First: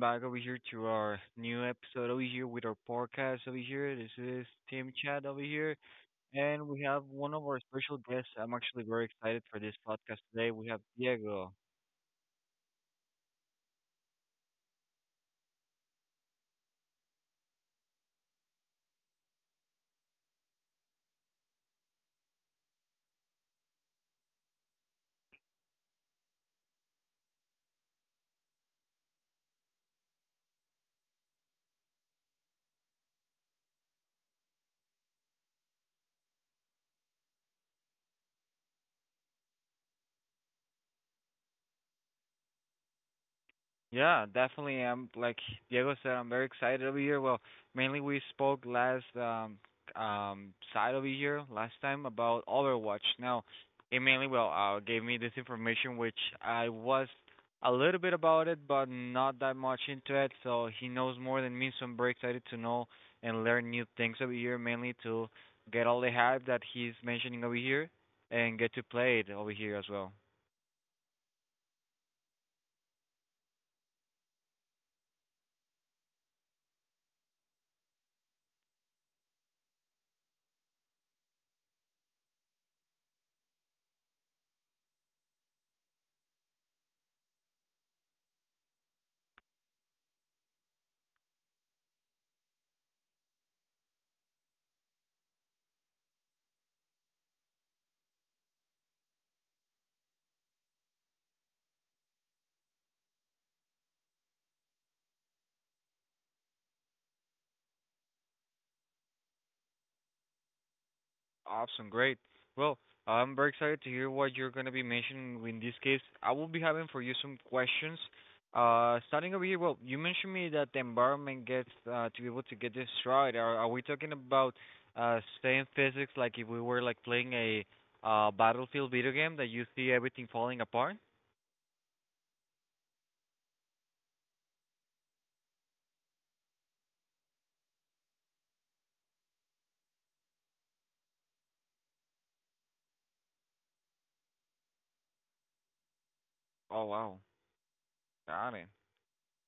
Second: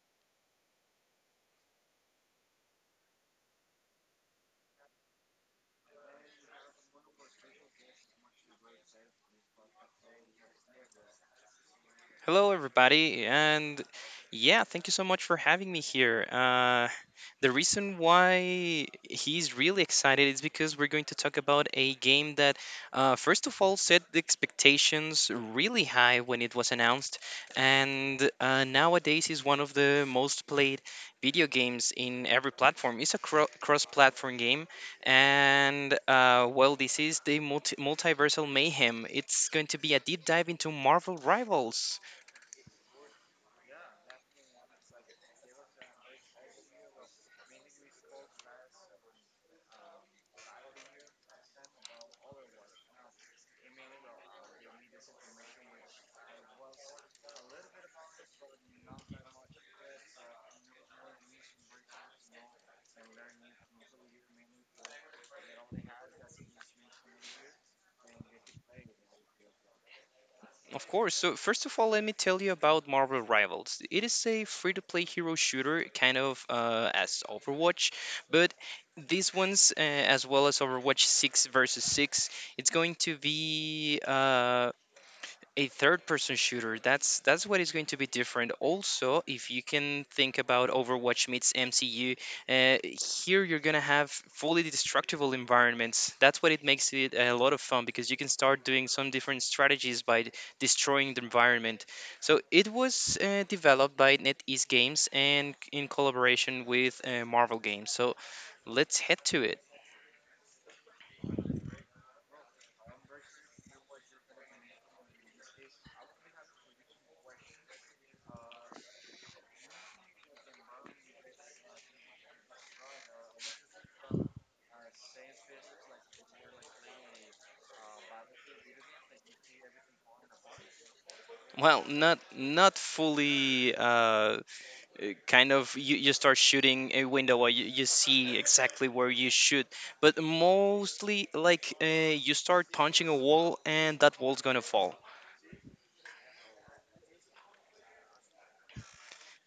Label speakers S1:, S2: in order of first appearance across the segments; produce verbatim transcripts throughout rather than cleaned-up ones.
S1: back over here to our new episode over here with our podcast over here. This is Team Chat over here, and we have one of our special guests. I'm actually very excited for this podcast today. We have Diego.
S2: Hello, everybody, and yeah, thank you so much for having me here. Uh, the reason why he's really excited is because we're going to talk about a game that, uh, first of all, set the expectations really high when it was announced, and uh, nowadays is one of the most played video games in every platform. It's a cro- cross-platform game, and uh, well, this is the multi- multiversal mayhem. It's going to be a deep dive into Marvel Rivals.
S1: Yeah, definitely. I'm like Diego said, I'm very excited over here. Well, mainly we spoke last um um side over here last time about Overwatch. Now, it mainly well uh gave me this information which I was a little bit about it, but not that much into it. So he knows more than me, so I'm very excited to know and learn new things over here, mainly to get all the hype that he's mentioning over here and get to play it over here as well.
S2: Of course. So, first of all, let me tell you about Marvel Rivals. It is a free to play hero shooter, kind of uh, as Overwatch, but these ones, uh, as well as Overwatch six versus six, it's going to be uh, a third person shooter. That's that's what is going to be different. Also, if you can think about Overwatch meets MCU, uh, here you're going to have fully destructible environments. That's what it makes it a lot of fun, because you can start doing some different strategies by d- destroying the environment. So it was uh, developed by NetEase Games and in collaboration with uh, Marvel Games, so let's head to it.
S1: Awesome, great. Well, I'm very excited to hear what you're going to be mentioning. In this case, I will be having for you some questions. Uh, starting over here, well, you mentioned me that the environment gets uh, to be able to get this right. Are, are we talking about uh, same physics, like if we were like playing a uh, battlefield video game that you see everything falling apart?
S2: Well, not not fully, uh, uh, kind of. You, you start shooting a window, or you, you see exactly where you shoot, but mostly, like, uh, you start punching a wall and that wall's gonna fall.
S1: Oh wow, got it,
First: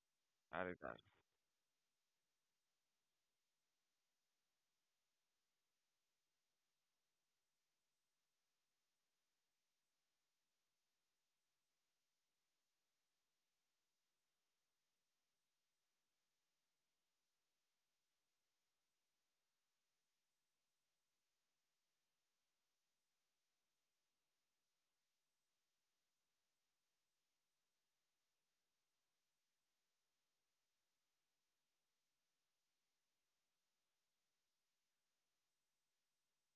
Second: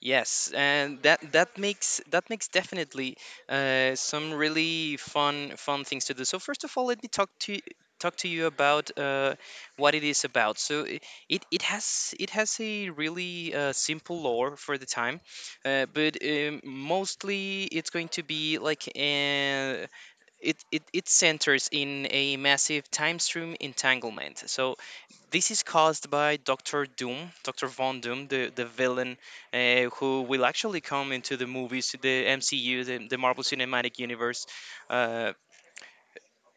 S2: Yes,
S1: got it, got it.
S2: and that that makes that makes definitely uh, some really fun fun things to do. So first of all, let me talk to talk to you about uh, what it is about. So i- it, it has it has a really uh, simple lore for the time, uh, but um, mostly it's going to be like, uh, it, it it centers in a massive time stream entanglement. So this is caused by Doctor Doom, Doctor Von Doom, the the villain, uh, who will actually come into the movies, the M C U, the, the Marvel Cinematic Universe. Uh,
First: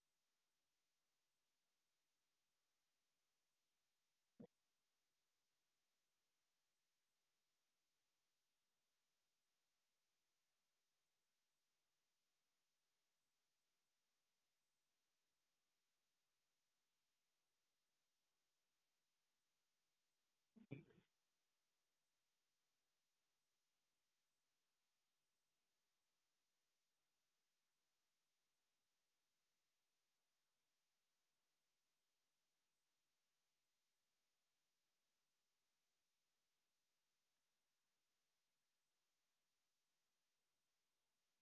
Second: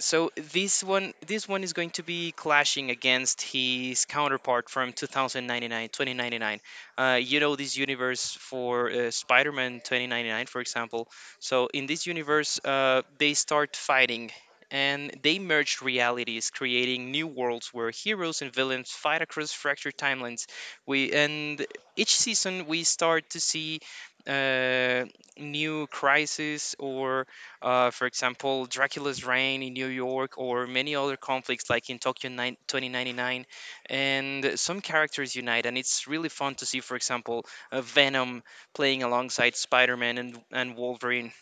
S2: so this one, this one is going to be clashing against his counterpart from twenty ninety-nine, twenty ninety-nine. Uh, you know this universe for uh, Spider-Man twenty ninety-nine, for example. So in this universe, uh, they start fighting, and they merge realities, creating new worlds where heroes and villains fight across fractured timelines. We and each season we start to see uh, new crises, or, uh, for example, Dracula's Reign in New York, or many other conflicts like in Tokyo nine, twenty ninety-nine. And some characters unite, and it's really fun to see, for example, uh, Venom playing alongside Spider Man and, and Wolverine.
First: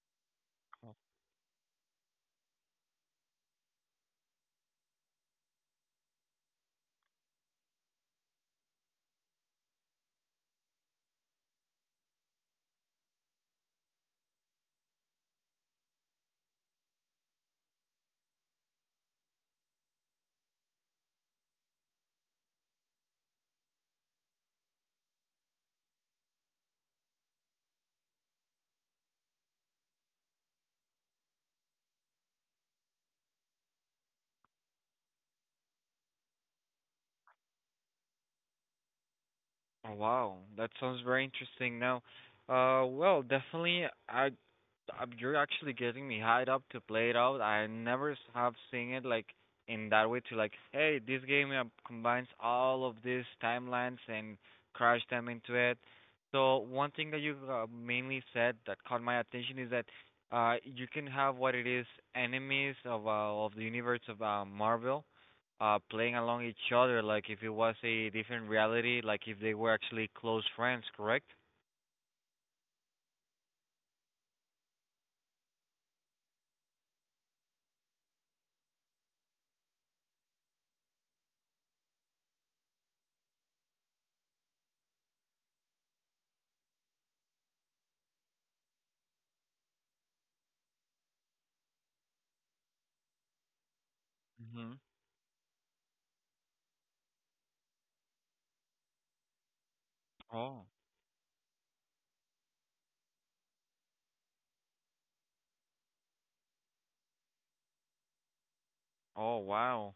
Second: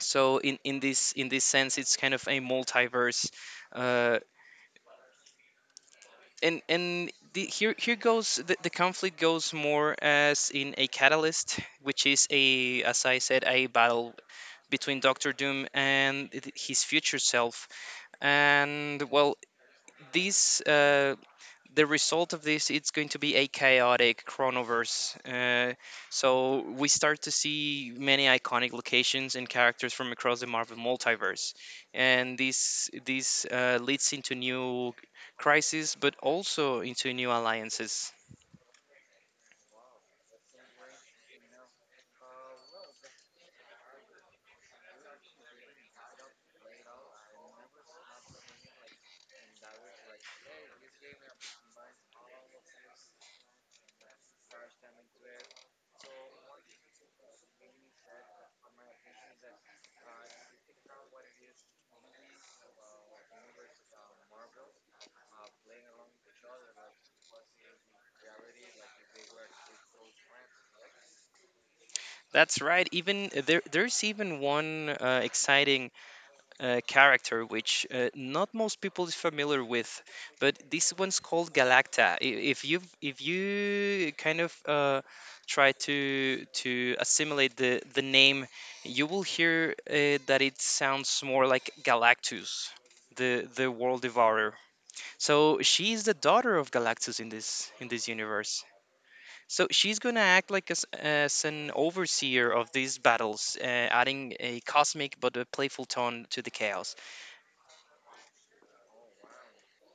S2: So, in, in, this, in this sense, it's kind of a multiverse. Uh, and and the, here, here goes the, the conflict goes more as in a catalyst, which is, a, as I said, a battle between Doctor Doom and th- his future self, and, well, these uh, the result of this, it's going to be a chaotic chronoverse. Uh, so we start to see many iconic locations and characters from across the Marvel multiverse, and this this uh, leads into new crises, but also into new alliances.
S1: Oh, wow, that sounds very interesting. Now, uh, well, definitely, I, I you're actually getting me hyped up to play it out. I never s- have seen it like in that way to like, hey, this game uh, combines all of these timelines and crash them into it. So one thing that you uh, mainly said that caught my attention is that uh, you can have what it is enemies of uh, of the universe of uh, Marvel uh playing along each other like if it was a different reality, like if they were actually close friends, correct?
S2: That's right. Even there, there's even one uh, exciting uh, character, which uh, not most people is familiar with, but this one's called Galacta. I- If you, if you kind of uh, try to to assimilate the the name, you will hear uh, that it sounds more like Galactus, the the world devourer.
S1: Mm-hmm.
S2: So she is the daughter of Galactus in this in this universe. So she's gonna act
S1: Oh.
S2: like as, as an overseer of these battles, uh, adding a cosmic but a playful tone to the chaos.
S1: Oh, wow.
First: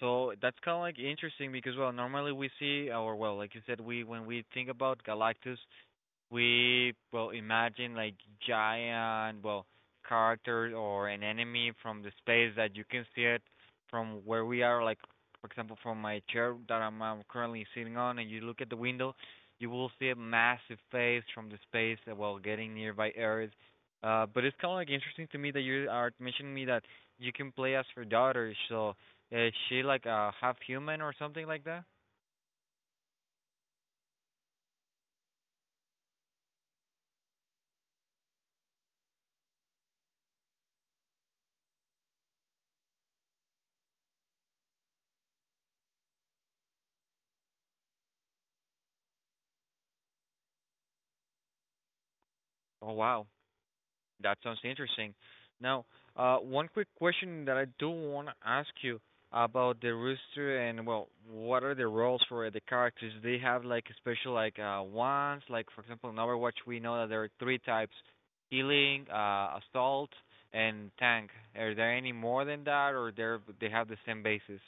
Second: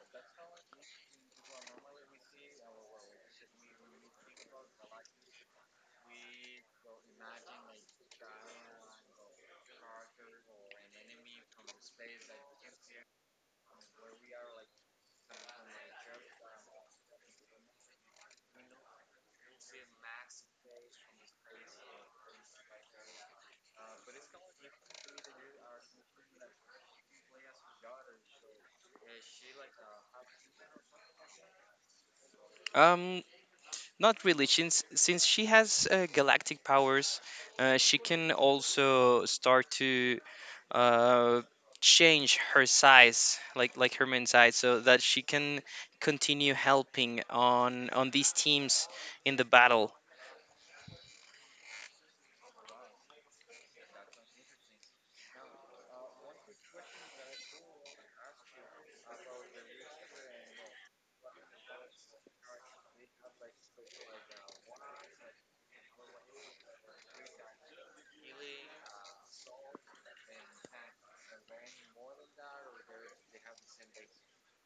S1: So that's kind of like interesting because well, normally we see or well, like you said, we when we think about Galactus, we well imagine like giant well character or an enemy from the space that you can see it from where we are, like for example from my chair that I'm, um currently sitting on, and you look at the window, you will see a massive face from the space, uh, while getting nearby areas, uh but it's kind of like interesting to me that you are mentioning me that you can play as her daughter. So is she like a half human or something like that?
S2: Um, Not really. Since since she has uh, galactic powers, uh, she can also start to uh, change her size, like like her main size, so that she can continue helping on on these teams in the battle.
S1: Oh wow, that sounds interesting. Now, uh, one quick question that I do want to ask you about the rooster and well, what are the roles for the characters? Do they have like special like uh ones? Like for example, in Overwatch, we know that there are three types: healing, uh, assault, and tank. Are there any more than that, or they are they have the same basis?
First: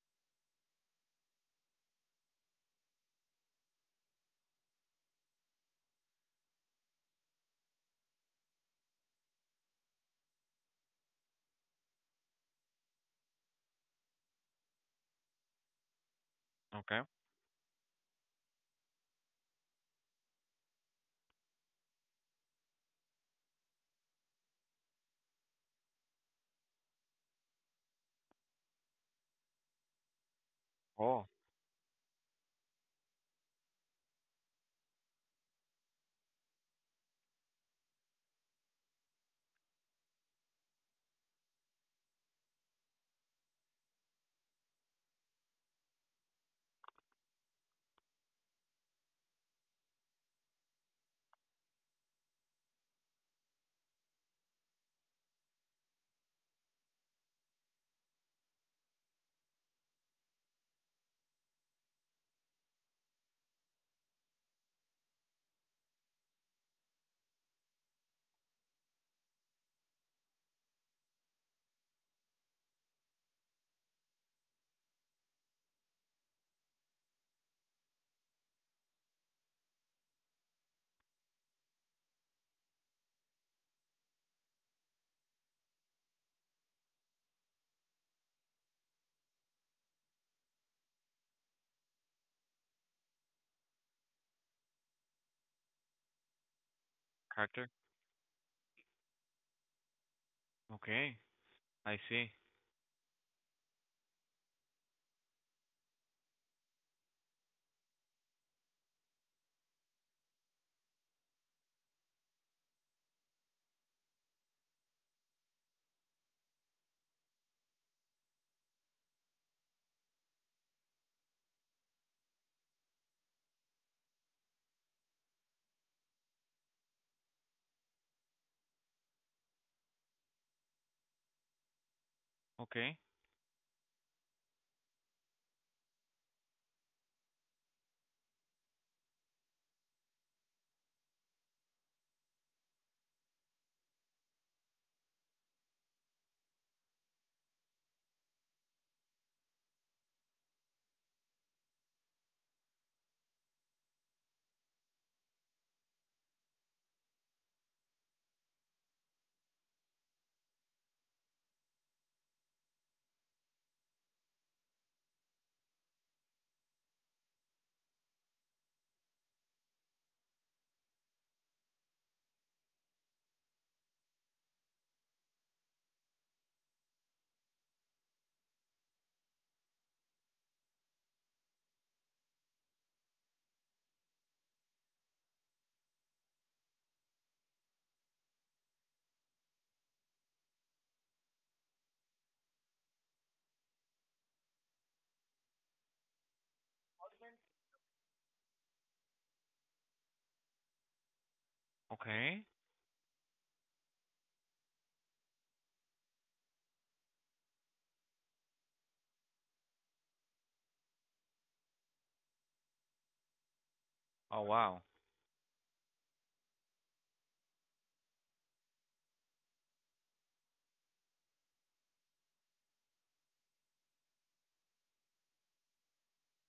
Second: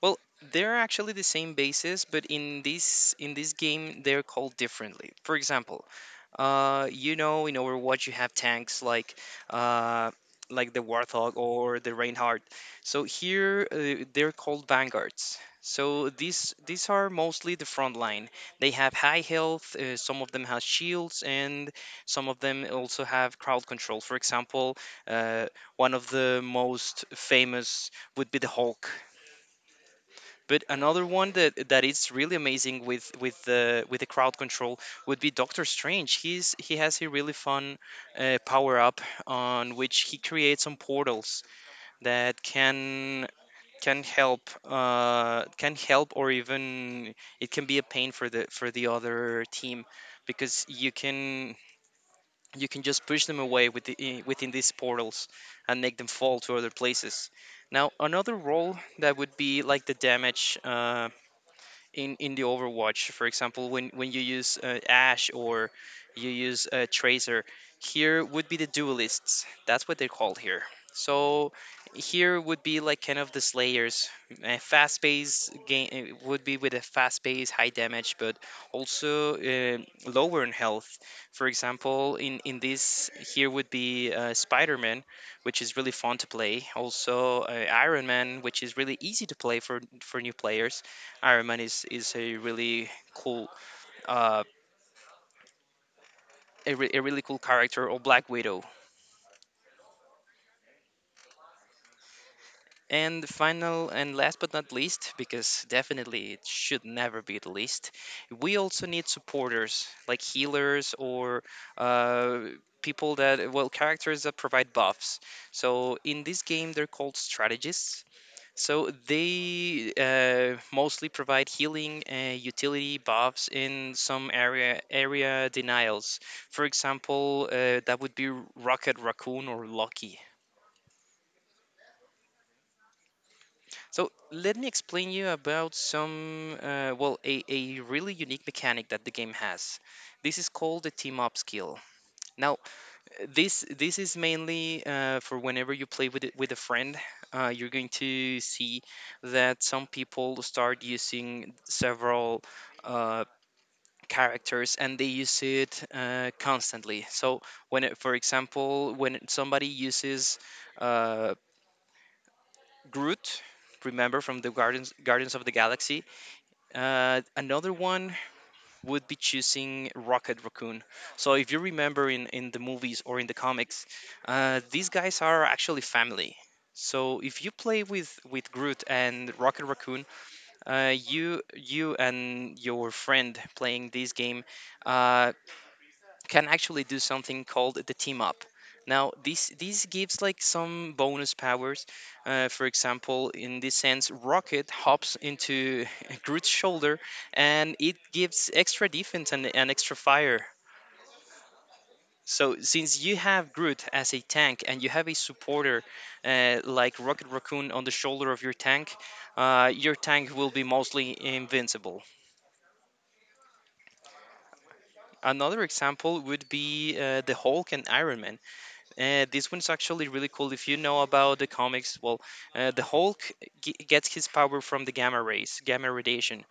S2: Well, they're actually the same bases, but in this in this game they're called differently. For example, Uh, you know, in Overwatch, you have tanks like, uh, like the Warthog or the Reinhardt. So here, uh, they're called vanguards. So these these
S1: Okay.
S2: are mostly the front line. They have high health. Uh, some of them have shields, and some of them also have crowd control. For example, uh, one of the most famous would be the Hulk. But another
S1: Oh,
S2: one, that that is really amazing with with the with the crowd control, would be Doctor Strange. He's he has a really fun uh, power up on which he creates some portals that can can help, uh, can help, or even it can be a pain for the for the other team, because you can, you can just push them away with the, i- within these portals, and make them fall to other places. Now another role that would be like the damage. Uh, in in the Overwatch, for example, when, when you use uh, Ash or you use uh, Tracer, here would be the duelists. That's what they're called here. So here would be like kind of the slayers. A fast pace game would be with a fast pace, high damage, but also uh, lower in health. For example, in in this, here would be uh, Spider Man, which is really fun to play. Also uh, Iron Man, which is really easy to play for for new players. Iron Man is is a really cool uh a, re- a really cool
S1: character.
S2: character, or Black Widow.
S1: Okay, I see.
S2: And the final and last but not least, because definitely it should never be the least, we also need supporters like healers or, uh, people that, well, characters that provide buffs. So in this game, they're called strategists. So they uh, mostly provide healing, uh, utility buffs, in some area area denials. For example, uh, that would be Rocket Raccoon or Lucky.
S1: Okay.
S2: So let me explain you about some, uh, well, a, a really unique mechanic that the game has. This is called the team up skill. Now this this is mainly, uh, for whenever you play with it with a friend, uh, you're going to see that some people start using several uh, characters, and they use it uh, constantly. So when it, for example, when somebody uses uh, Groot, remember from the gardens Guardians of the Galaxy, uh, another one would be choosing Rocket Raccoon. So if you remember in in the movies or in the comics, uh, these guys are actually family. So if you play with, with Groot and Rocket Raccoon, uh, you you and your friend playing this game, uh, can actually do something called the team up. Now, this this gives like some bonus powers. Uh, for example, in this sense, Rocket hops into Groot's shoulder, and it gives extra defense and, and extra fire.
S1: Okay.
S2: So, since you have Groot as a tank and you have a supporter, uh, like Rocket Raccoon on the shoulder of your tank, uh, your tank will be mostly invincible.
S1: Oh wow.
S2: Another example would be uh, the Hulk and Iron Man. Uh, this one's actually really cool. If you know about the comics, well, uh, the Hulk g- gets his power from the gamma rays, gamma radiation.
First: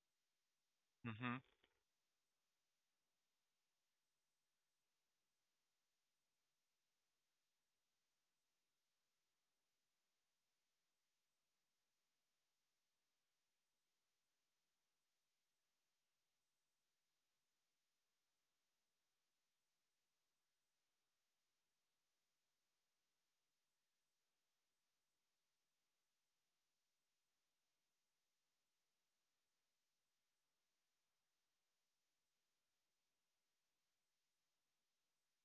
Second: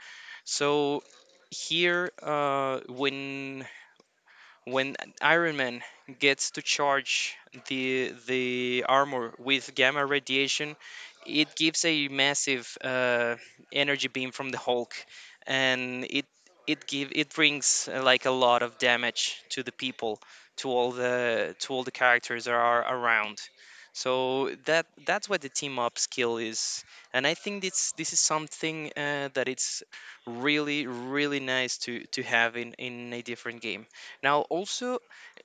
S2: So
S1: Mhm.
S2: here, uh, when when Iron Man gets to charge the the armor with gamma radiation, it gives a massive uh, energy beam from the Hulk, and it it give it brings, uh, like, a lot of damage to the people, to all the to all the characters that are around. So that that's what the team up skill is, and I think this this is something, uh, that it's really really nice to to have in in a different game. Now, also,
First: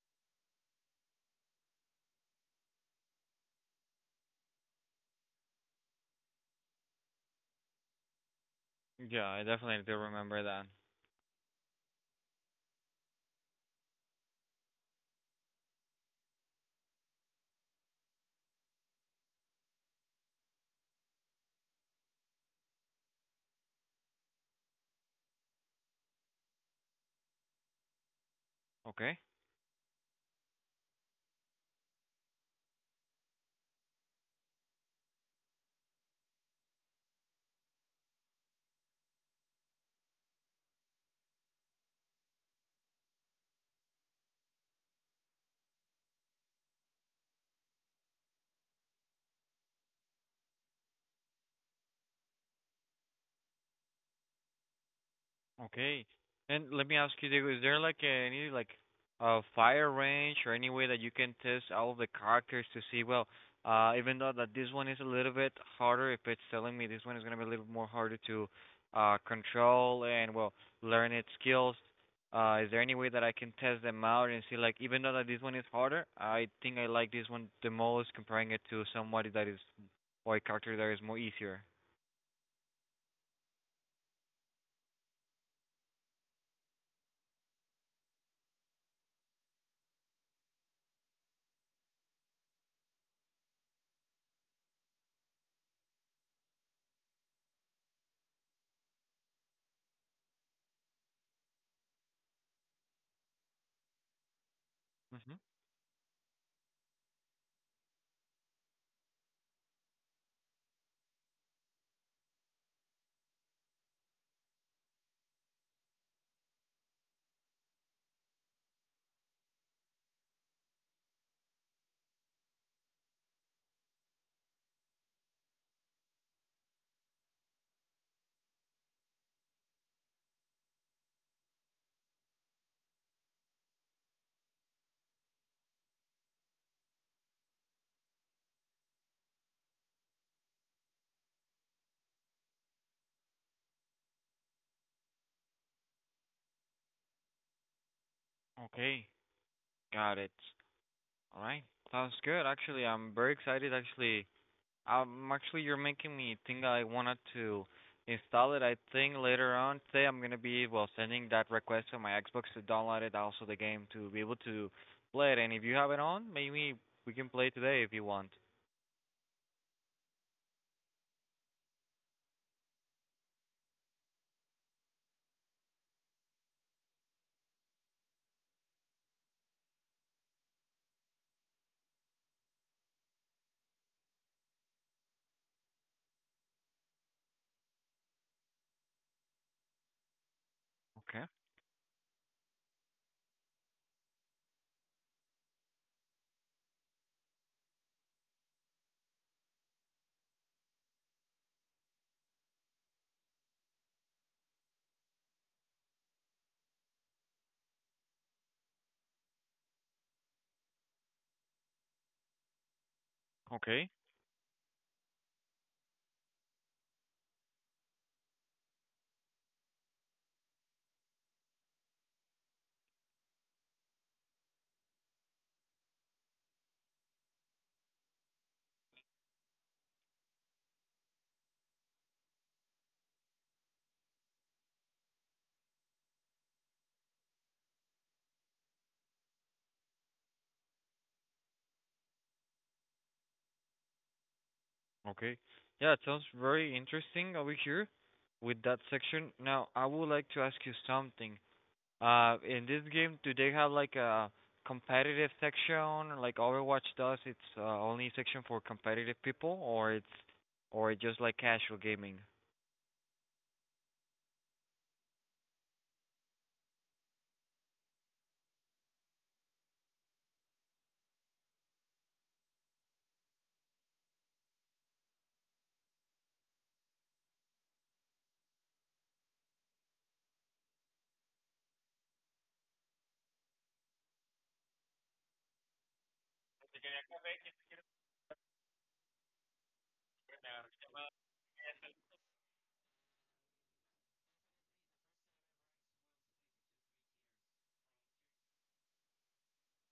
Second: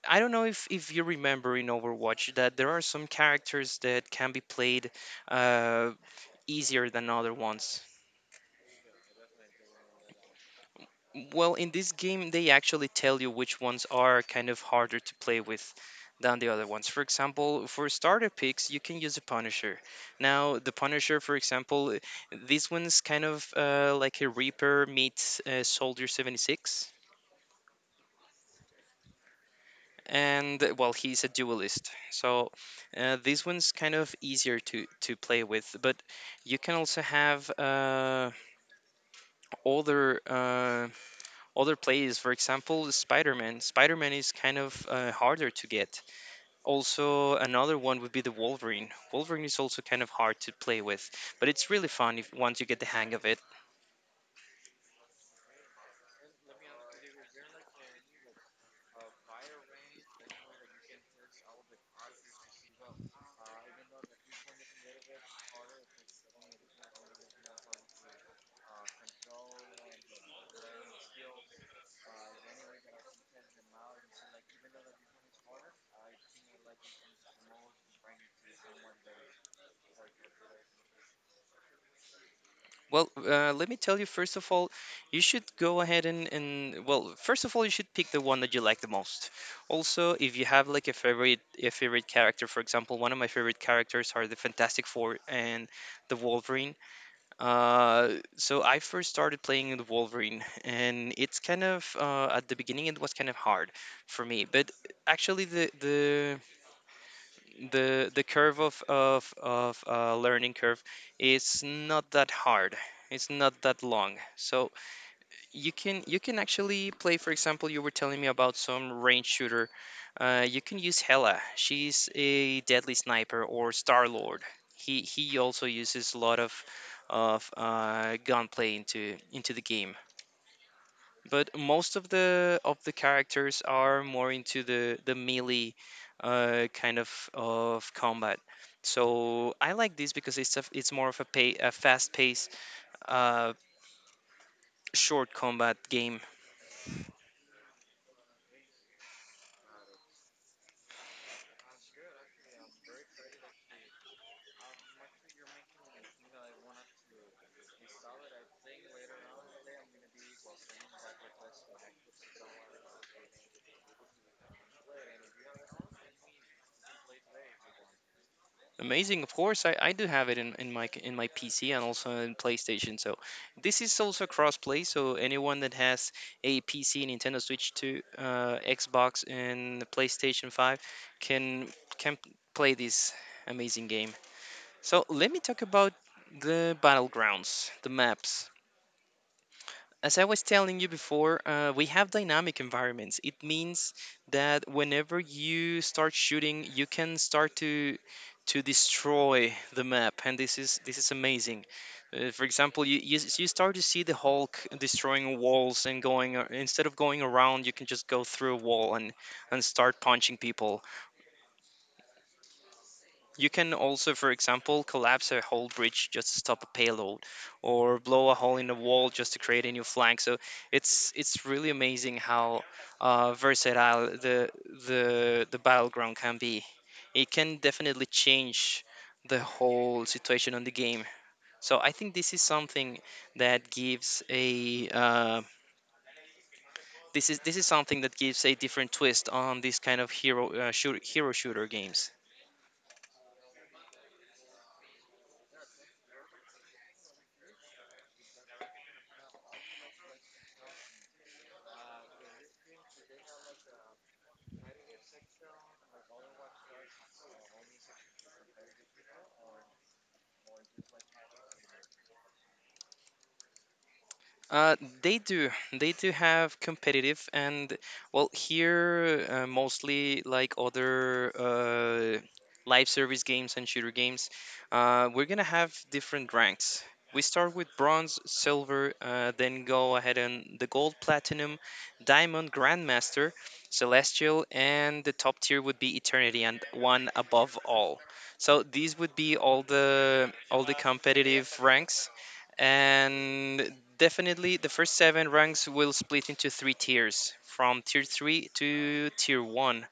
S2: I don't know if, if you remember in Overwatch that there are some characters that can be played uh, easier than other ones.
S1: Yeah, I definitely do remember that.
S2: Well, in this game, they actually tell you which ones are kind of harder to play with than the other ones. For example, for starter picks, you can use a Punisher. Now, the Punisher, for example, this one's kind of uh, like a Reaper meets uh, Soldier seventy-six.
S1: Okay.
S2: And well, he's a duelist, so uh, this one's kind of easier to to play with, but you can also have uh, other uh, other plays. For example, spider-man Spider-Man is kind of uh, harder to get. Also another one would be the wolverine Wolverine. Is also kind of hard to play with, but it's really fun, if once you get the hang of it.
S1: Okay. And let me ask you, Diego, is there like any like uh fire range or any way that you can test all of the characters to see, well, uh even though that this one is a little bit harder, if it's telling me this one is gonna be a little more harder to uh control and well learn its skills. Uh is there any way that I can test them out and see, like, even though that this one is harder, I think I like this one the most, comparing it to somebody that is or a character that is more easier.
S2: Well, uh, let me tell you, first of all, you should go ahead and, and, well, first of all, you should pick the one that you like the most. Also, if you have like a favorite a favorite character, for example, one of my favorite characters are the Fantastic Four and the Wolverine. Uh, so I first started playing the Wolverine, and it's kind of uh, at the beginning it was kind of hard for me, but
S1: Mhm.
S2: actually the the the the curve of of of uh, learning curve is not that hard. It's not that long, so you can you can actually play. For example, you were telling me about some range shooter. Uh, you can use Hela. She's a deadly sniper or Star Lord. He he also uses a lot of of uh, gunplay into into the game, but most of the of the characters are more into the the melee uh, kind of of combat. So I like this because it's a, it's more of a pay, a fast paced uh, short combat game.
S1: Okay. Got it. All right. Sounds good. Actually, I'm very excited. Actually, I'm actually you're making me think. I wanted to install it. I think later on today I'm gonna be well sending that request to my Xbox to download it, also the game to be able to play it. And if you have it on, maybe we can play today if you want.
S2: Amazing, of course. I, I do have it in, in my in my P C and also in PlayStation. So this is also cross play. So anyone that has a P C, Nintendo Switch, to uh, Xbox and PlayStation Five can can play this amazing game. So let me talk about the battlegrounds, the maps. As I was telling you
S1: Okay.
S2: before, uh, we have dynamic environments. It means that whenever you start shooting, you can start to to destroy the map, and this is this is amazing. Uh, for example, you, you s- you start to see the Hulk destroying walls and going a- instead of going around, you can just go through a wall and and start punching people. You can
S1: Okay.
S2: also, for example, collapse a whole bridge just to stop a payload, or blow a hole in the wall just to create a new flank. So it's it's really amazing how uh, versatile the the the battleground can be. It can definitely change the whole situation on the game. So I think this is something that gives a uh, this is this is something that gives a different twist on this kind of hero uh, shoot, hero shooter games.
S1: Okay. Yeah, it sounds very interesting over here with that section. Now, I would like to ask you something. Uh, in this game, do they have like a competitive section like Overwatch does? It's uh, only section for competitive people, or it's or it's just like casual gaming?
S2: Uh, they do. They do have competitive and well, here uh, mostly like other uh, live service games and shooter games. Uh, we're gonna have different ranks. We start with bronze, silver, uh, then go ahead and the gold, platinum, diamond, grandmaster, celestial, and the top tier would be eternity and one above all. So these would be all the all the competitive ranks and definitely, the first seven ranks will split into three tiers, from tier three to tier one.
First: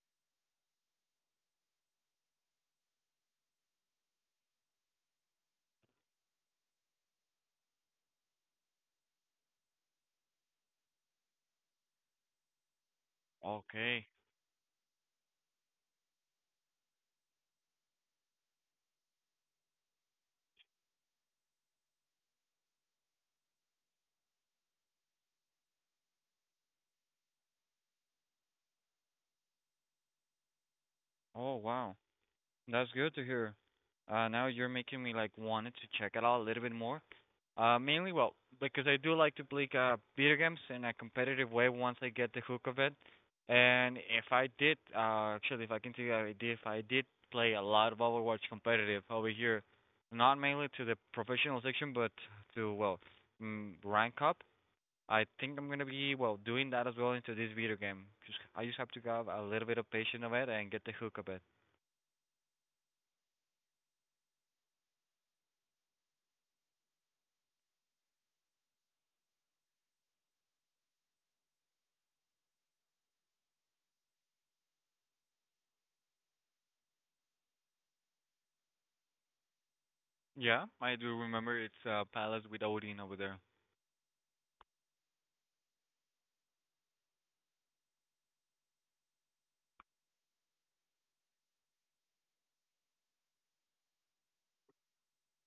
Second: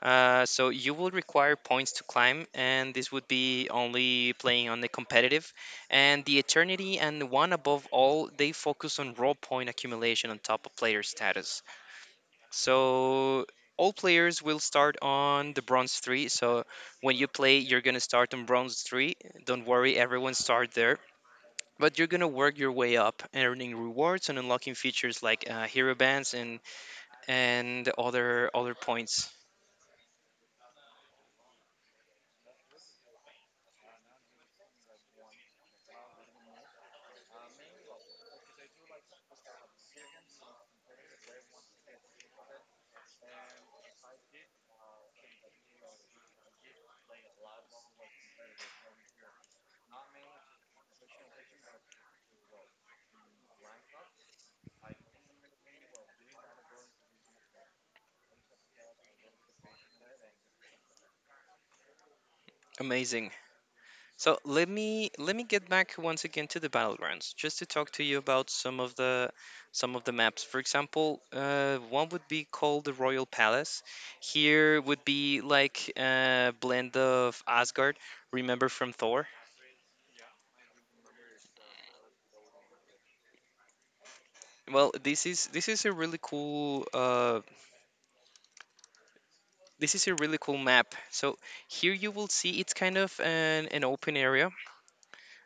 S2: Uh, so you will require points to climb, and this would be only playing on the competitive. And the Eternity and One Above All, they focus on raw point accumulation on top of player status. So all
S1: Okay.
S2: players will start on the bronze three. So when you play, you're going to start on bronze three. Don't worry, everyone start there. But you're gonna work your way up, earning rewards and unlocking features like uh, hero bands and and other other points.
S1: Oh wow. That's good to hear. Uh, now you're making me like wanted to check it out a little bit more. Uh, mainly, well, because I do like to play uh, video games in a competitive way once I get the hook of it. And if I did, uh, actually, if I can tell you, I did, if I did play a lot of Overwatch competitive over here, not mainly to the professional section, but to well, mm, rank up. I think I'm gonna be well doing that as well into this video game. Just I just have to have a little bit of patience of it and get the hook of it.
S2: Amazing. So let me let me get back once again to the battlegrounds, just to talk to you about some of the some of the maps. For example, uh, one would be called the Royal Palace. Here would be like a blend of Asgard, remember from Thor.
S1: Yeah, I do remember, it's a Palace with Odin over there.
S2: Well, this is this is a really cool uh, this is a really cool map. So here you will see it's kind of an, an open area,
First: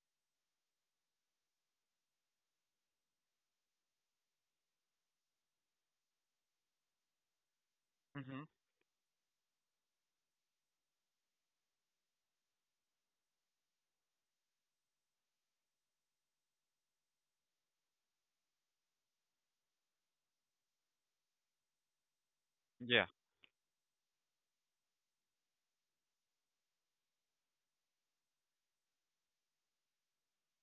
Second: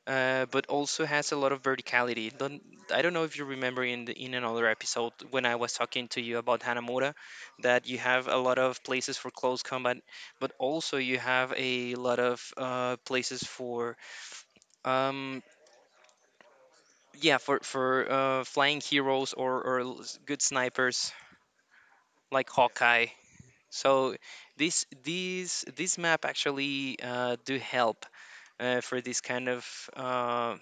S2: uh, but also has a lot of verticality. Don't, I don't know if you remember in the, in another episode when I was talking to you about Hanamura, that you have a
S1: Hmm.
S2: lot of places for close combat, but also you have a lot of uh, places for um, yeah, for for uh, flying heroes, or or l- s- good snipers like
S1: Yeah.
S2: Hawkeye. So this these this map actually uh, do help uh, for this kind of uh,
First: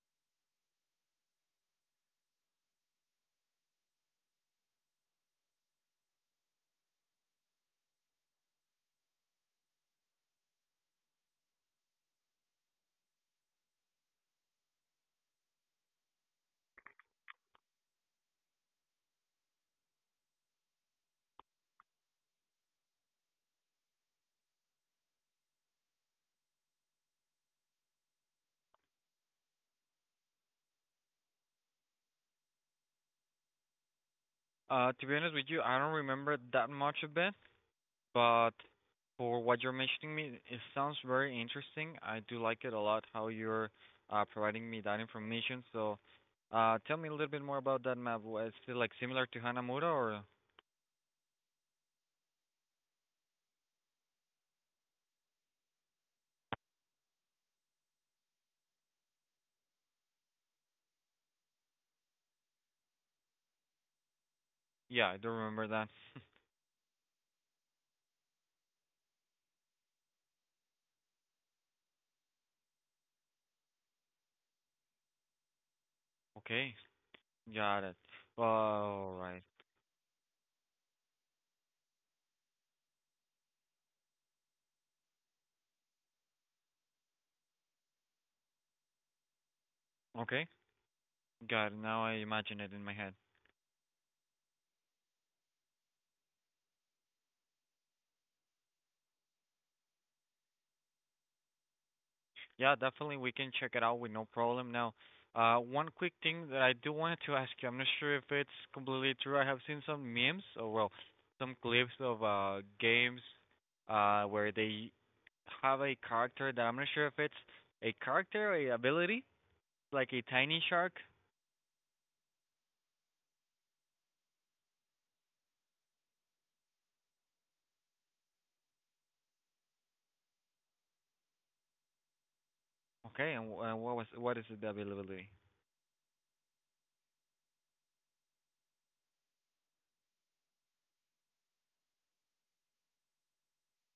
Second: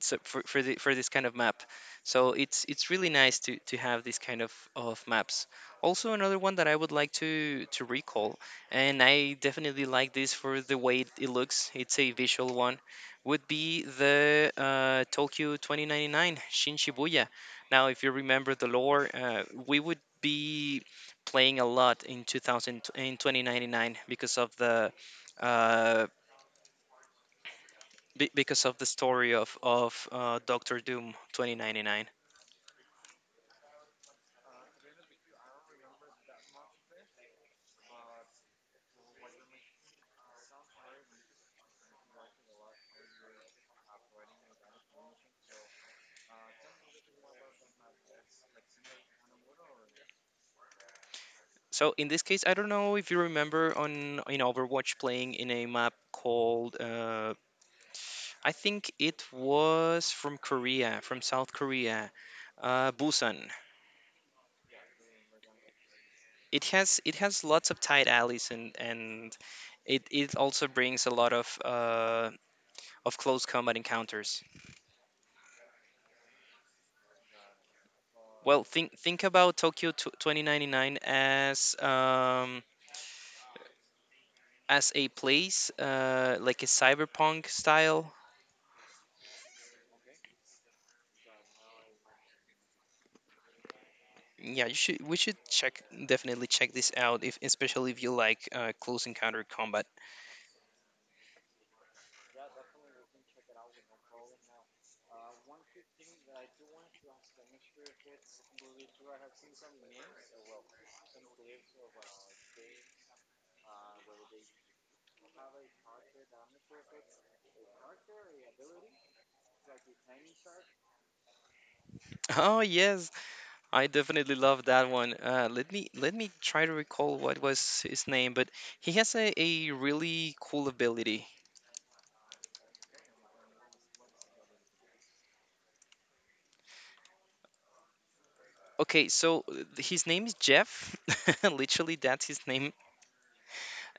S2: so for, for, the, for this kind of map, so it's it's really nice to to have this kind of, of maps. Also another one that I would like to to recall, and I definitely like this for the way it looks, it's a visual one, would be the uh, Tokyo twenty ninety-nine Shin Shibuya. Now if you remember the lore, uh, we would be playing a lot in 2000 in twenty ninety-nine because of the uh, be- because of the story of of uh, Doctor Doom twenty ninety-nine.
S1: Uh, to be honest with you, I don't remember that much of it, but for what you're mentioning me, it sounds very interesting. I do like it a lot how you're uh, providing me that information. So, uh, tell me a little bit more about that map. Was it like similar to Hanamura or?
S2: So in this case, I don't know if you remember on in Overwatch playing in a map called uh, I think it was from Korea, from South Korea, uh, Busan.
S1: Yeah, I do remember that.
S2: It has it has lots of tight alleys, and and it, it also brings a lot of uh, of close combat encounters.
S1: Okay, got it.
S2: Well, think
S1: All
S2: think
S1: right.
S2: about Tokyo t- twenty ninety-nine as um, as a place, uh, like a cyberpunk style.
S1: Okay, got it. Now I imagine it in my head.
S2: Yeah, you should. We should check definitely check this out, if especially if you like uh, close encounter combat.
S1: Yeah, definitely we can check it out with no problem. Now, uh, one quick thing that I do wanted to ask you, I'm not sure if it's completely true. I have seen some memes or well, some clips of uh games uh where they have a character that I'm not sure if it's a character or a ability, like a tiny shark.
S2: Oh yes, I definitely love that one. Uh, let me let me try to recall what was his name, but he has a, a really cool ability.
S1: Okay, and, wh- and what was what is the availability?
S2: Okay, so uh, his name is Jeff. Literally, that's his name,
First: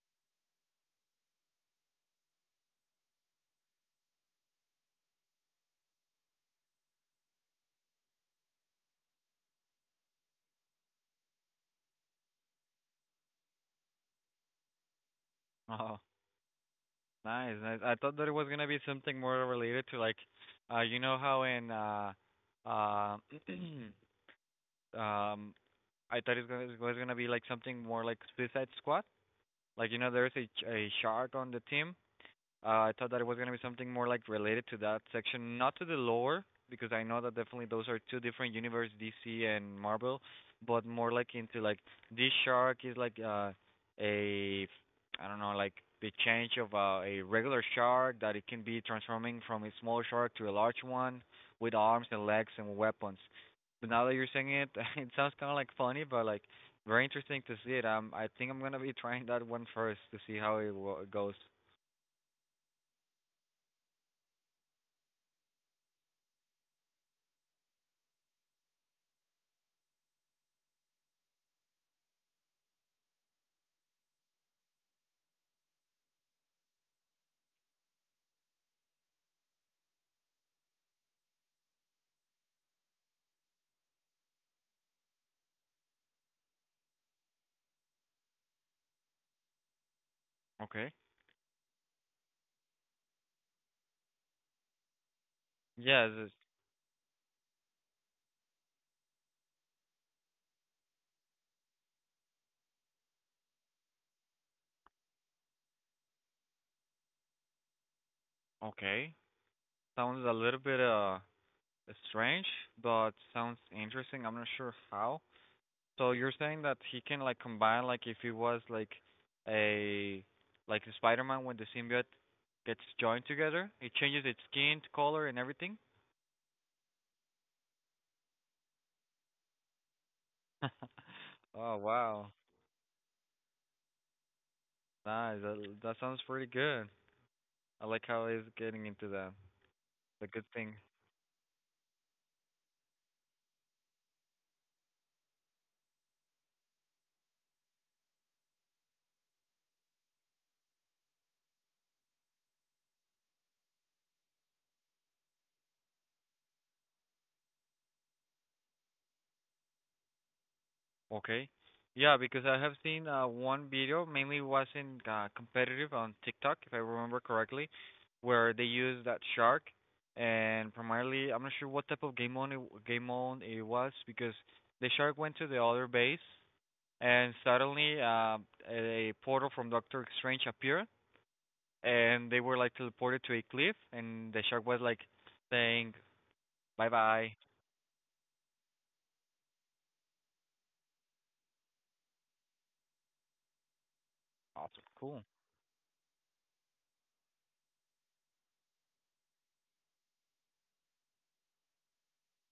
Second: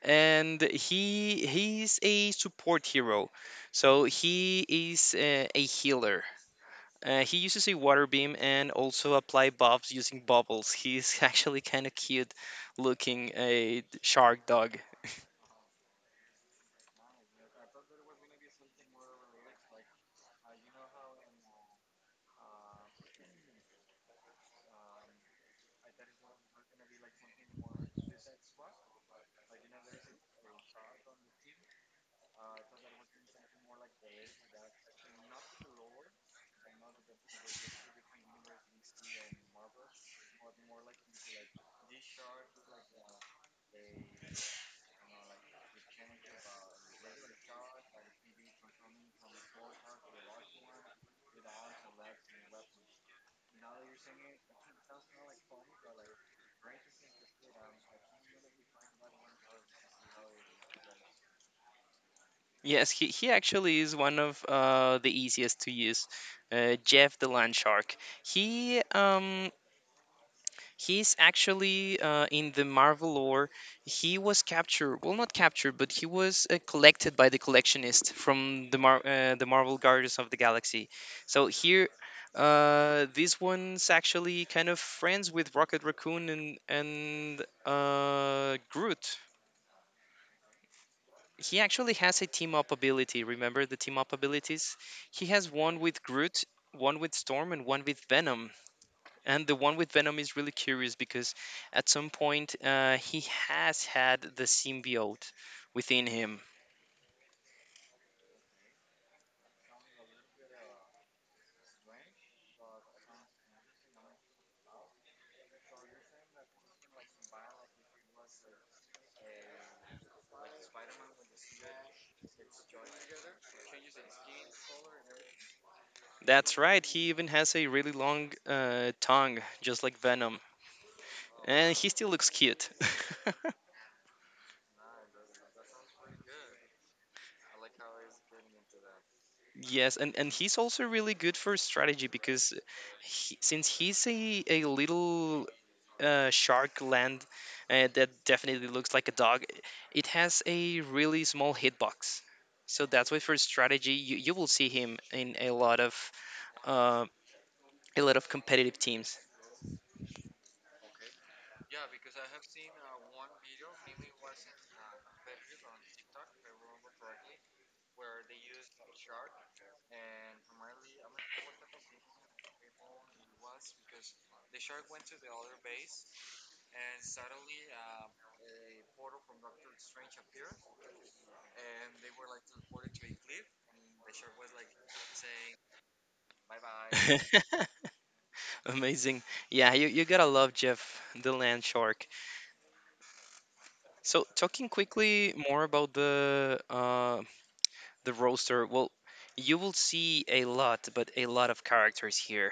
S2: and he he's a support hero. So he is uh, a healer. Uh, he uses a water beam and also apply buffs using bubbles. He's actually kind of cute looking, a shark dog.
S1: Oh, nice, nice. I thought that it was gonna be something more related to, like, uh, you know how in uh, uh, Um, I thought it was gonna be like something more like Suicide Squad. Like you know, there's a a shark on the team, uh, I thought that it was gonna be something more like related to that section, not to the lore, because I know that definitely those are two different universes, D C and Marvel, but more like into like this shark is like uh a I don't know, like the change of uh, a regular shark that it can be transforming from a small shark to a large one with arms and legs and weapons. But now that you're saying it, it sounds kind of like funny, but like very interesting to see it. Um, I think I'm gonna be trying that one first to see how it wo- goes.
S2: Yes, he, he actually is one of uh, the easiest to use. Uh, Jeff the land shark. He um He's actually uh, in the Marvel lore. He was captured, well, not captured, but he was uh, collected by the collectionist from the Mar- uh, the Marvel Guardians of the Galaxy. So here, uh, this one's actually kind of friends with Rocket Raccoon and and uh, Groot.
S1: Okay.
S2: He actually has a team up ability. Remember the team up abilities? He has one with
S1: Yeah, this,
S2: Groot, one with Storm, and one with Venom. And the one with Venom is really curious because at some point uh, he has had the symbiote within him.
S1: okay. Sounds a little bit uh strange, but sounds interesting. I'm not sure how. So you're saying that he can like combine, like if he was like a like the Spider-Man when the symbiote gets joined together, it changes its skin color and everything.
S2: That's right, he even has a really long uh, tongue, just like Venom. And
S1: Oh
S2: he still looks
S1: wow,
S2: cute.
S1: nice. That that sounds pretty good. I like how he's getting into that. It's
S2: Yes, and
S1: a
S2: and
S1: good
S2: he's
S1: thing.
S2: also really good for strategy because he, since he's a, a little uh, shark land uh, that definitely looks like a dog, it has a really small hitbox. So that's why for strategy, you, you will see him in a lot of uh, a lot of competitive teams.
S1: Okay. Yeah, because I have seen uh, one video, mainly was in uh, competitive on TikTok, if I remember correctly, where they used that shark, and primarily, I'm not sure what type of game mode it, game mode it was, because the shark went to the other base, and suddenly uh, a portal from Doctor Strange appeared, and they were like teleported to a cliff, and the shark was like saying bye bye.
S2: Amazing. Yeah, you, you gotta love Jeff, the land shark. So talking
S1: Awesome, cool,
S2: quickly more about the uh, the roaster, well, you will see a lot, but a lot of characters here.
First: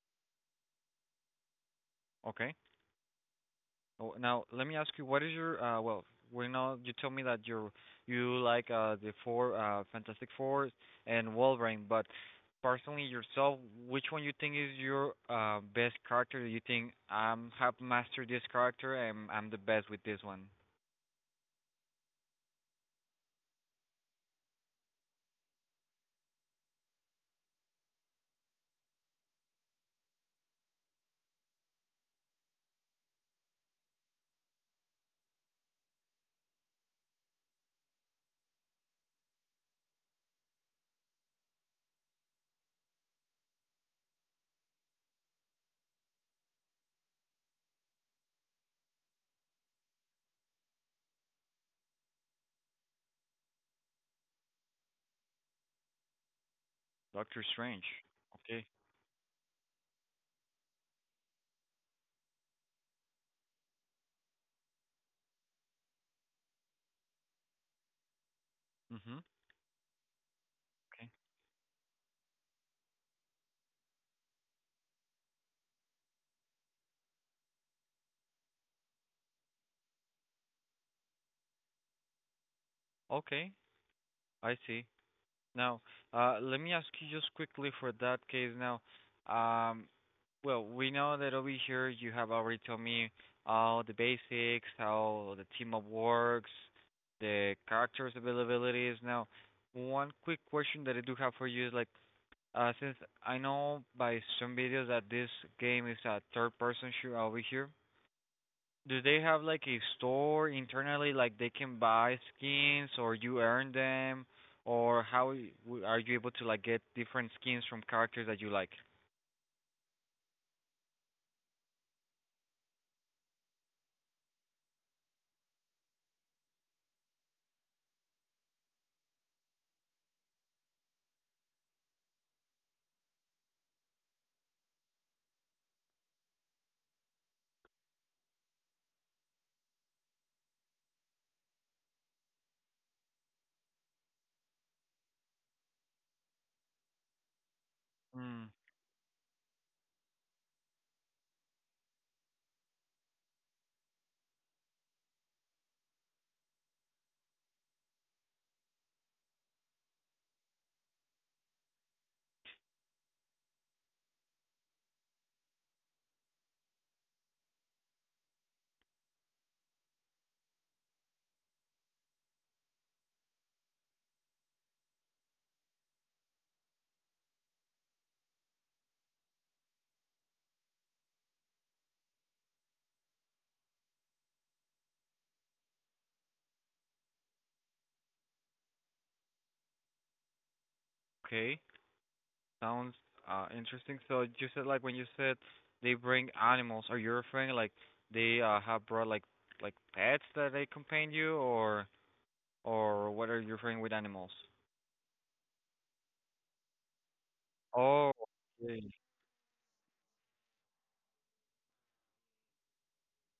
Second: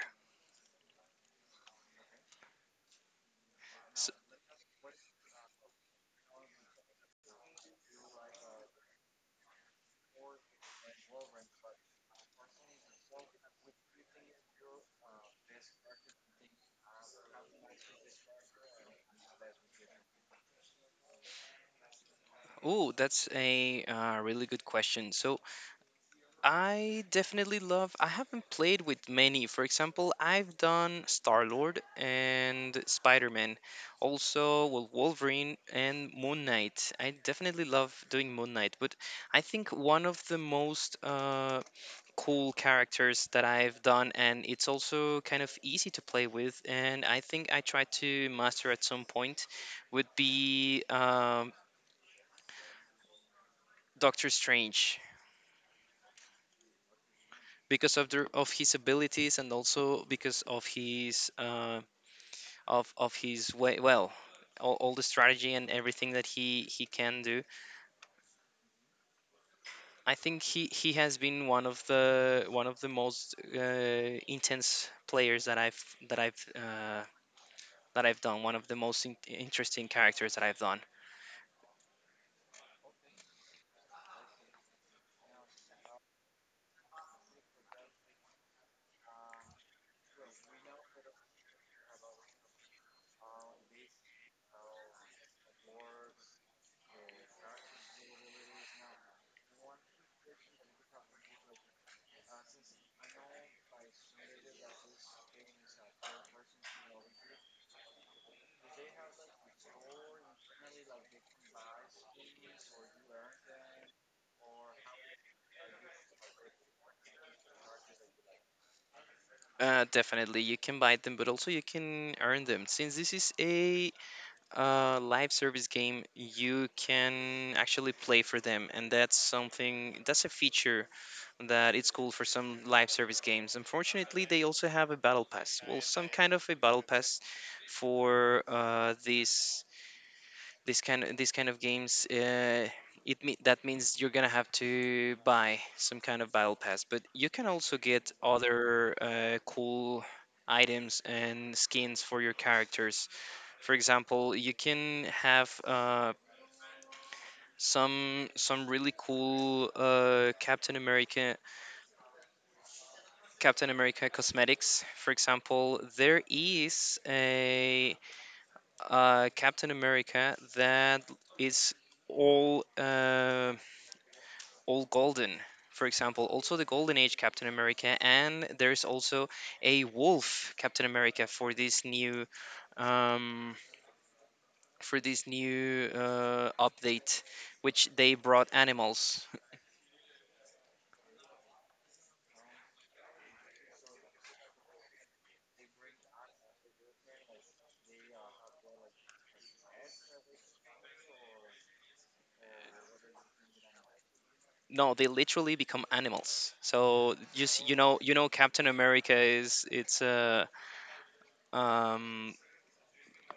S1: okay. Oh,
S2: So,
S1: now let me ask you, what is your uh well, we know you told me that you you like uh the four uh Fantastic Four and Wolverine, but personally yourself, which one you think is your uh best character? You think I'm have mastered this character and I'm the best with this one?
S2: ooh, that's a uh, really good question. So I definitely love. I haven't played with many. For example, I've done Star Lord and Spider Man, also well, Wolverine and Moon Knight. I definitely love doing Moon Knight, but I think one of the most uh, cool characters that I've done, and it's also kind of easy to play with, and I think I tried to master at some point, would be um, Doctor Strange.
S1: Doctor Strange.
S2: Because of the of
S1: Okay.
S2: his abilities and also because of his uh, of of his way, well, all, all the strategy and everything that he he can do,
S1: Mhm.
S2: I think he he
S1: Okay.
S2: has been one of the one of the most uh, intense players that i've that i've uh, that I've done, one of the most in- interesting characters that I've done.
S1: Okay. I see. Now, uh, let me ask you just quickly for that case now. Um, well, we know that over here you have already told me all the basics, how the team up works, the characters availabilities. Now, one quick question that I do have for you is like, uh, since I know by some videos that this game is a third person shooter over here, do they have like a store internally, like they can buy skins or you earn them, or how y- w- are you able to like get different skins from characters that you like?
S2: Uh, definitely you can buy them, but also you can earn them, since this is a uh, live service game, you can actually play for them, and that's something that's a feature that it's cool for some live service games. Unfortunately, they also have a battle pass, well, some kind of a battle pass for uh, these this kind of these kind of games. Uh, it me- that means you're gonna have to buy some kind of battle pass, but you can also get
S1: Mm,
S2: other uh, cool items and skins for your characters. For example, you can have uh, some some really cool uh, Captain America Captain America cosmetics. For example, there is a uh, Captain America that is all uh, all golden. For example, also the Golden Age Captain America, and there's also a Wolf Captain America for this new um, for this new uh, update, which they brought animals.
S1: okay, sounds uh interesting. So you said like when you said they bring animals, are you referring like they uh have brought like like pets that they accompany you, or or what are you referring with animals?
S2: No, they literally become animals. So just you know,
S1: Oh,
S2: you know, Captain
S1: okay.
S2: America is it's a um,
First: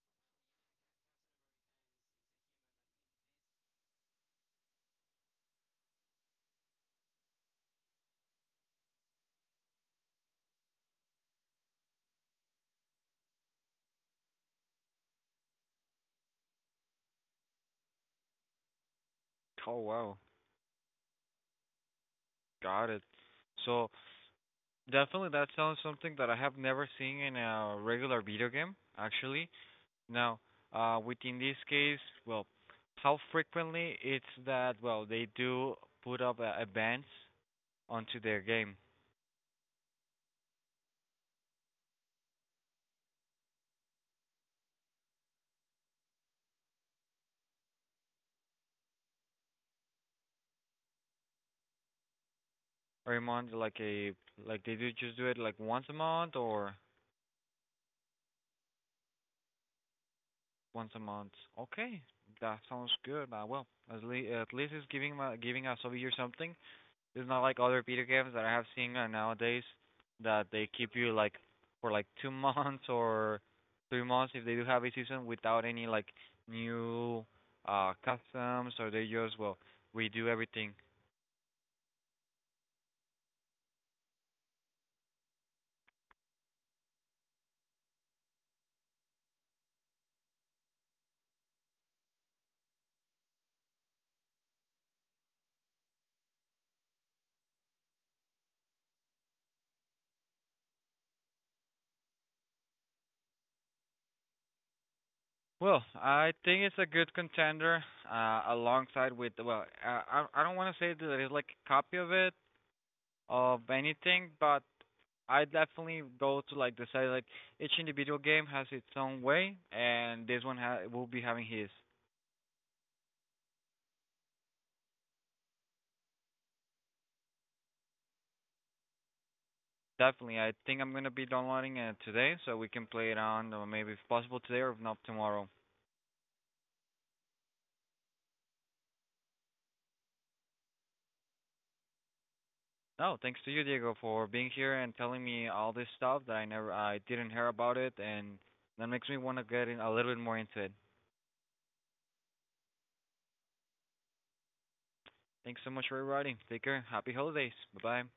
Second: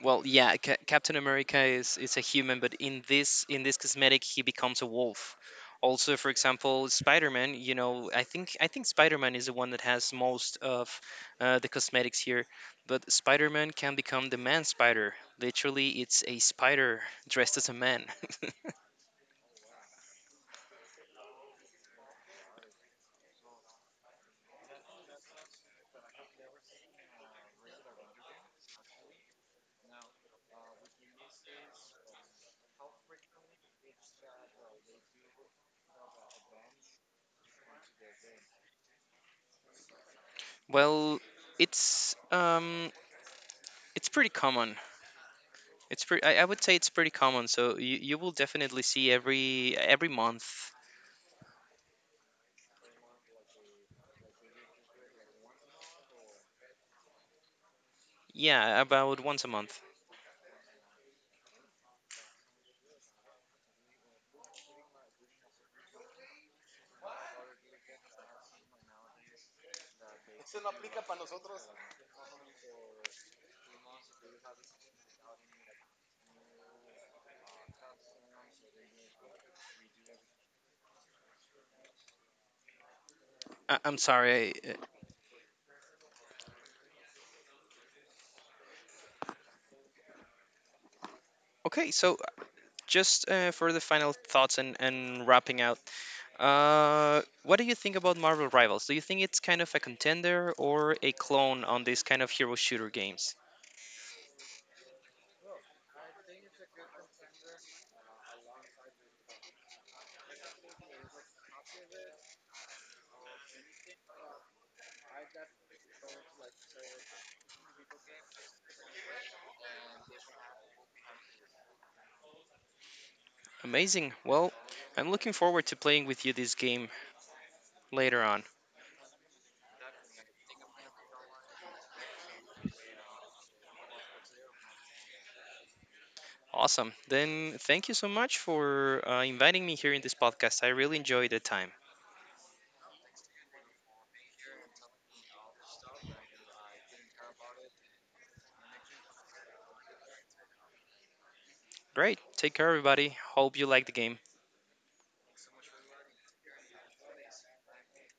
S2: well, yeah, Ca Captain America is is a human, but in this in this cosmetic, he becomes a wolf. Also, for example, Spider-Man. You know, I think I think Spider-Man is the one that has most of uh, the cosmetics here. But Spider-Man can become the man spider. Literally, it's a spider dressed as a man.
S1: Oh wow, got it. So definitely, that sounds something that I have never seen in a regular video game, actually. Now, uh, within this case, well, how frequently it's that, well, they do put up uh, events onto their game
S2: Well, it's um, it's pretty common. It's pretty. I, I would say it's pretty common. So you, you will definitely see every every month.
S1: every month, like a, like they do just do it like once a month or
S2: Yeah, about once a month.
S1: once a month. Okay, that sounds good. Uh, well, at least at least it's giving my, giving us over here something. It's not like other video games that I have seen uh, nowadays that they keep you like for like two months or three months if they do have a season without any like new uh customs or they just well we do everything.
S2: I- I'm sorry. I- uh, Okay, so uh, Just uh, for the final thoughts and and wrapping out, uh, what do you think about Marvel Rivals? Do you think it's kind of a contender or a clone on these kind of hero shooter games?
S1: Well, I think it's a good contender uh alongside with, well, uh, I I don't want to say that it's like a copy of it of anything, but I definitely go to like the side, like each individual game has its own way and this one ha- will be having his.
S2: Amazing. Well, I'm looking forward to playing with you this game later on.
S1: Definitely. I think I'm gonna be downloading it today so we can play it on, or maybe if possible today or if not tomorrow.
S2: Awesome. Then thank you so much for uh, inviting me here in this podcast. I really enjoyed the time.
S1: No, thanks to you, Diego, for being here and telling me all this stuff that I never I didn't hear about it and that makes me wanna get in a little bit more into it.
S2: Great. Take care, everybody. Hope you like the game.
S1: Thanks so much for everybody. Take care. Happy holidays. Bye bye.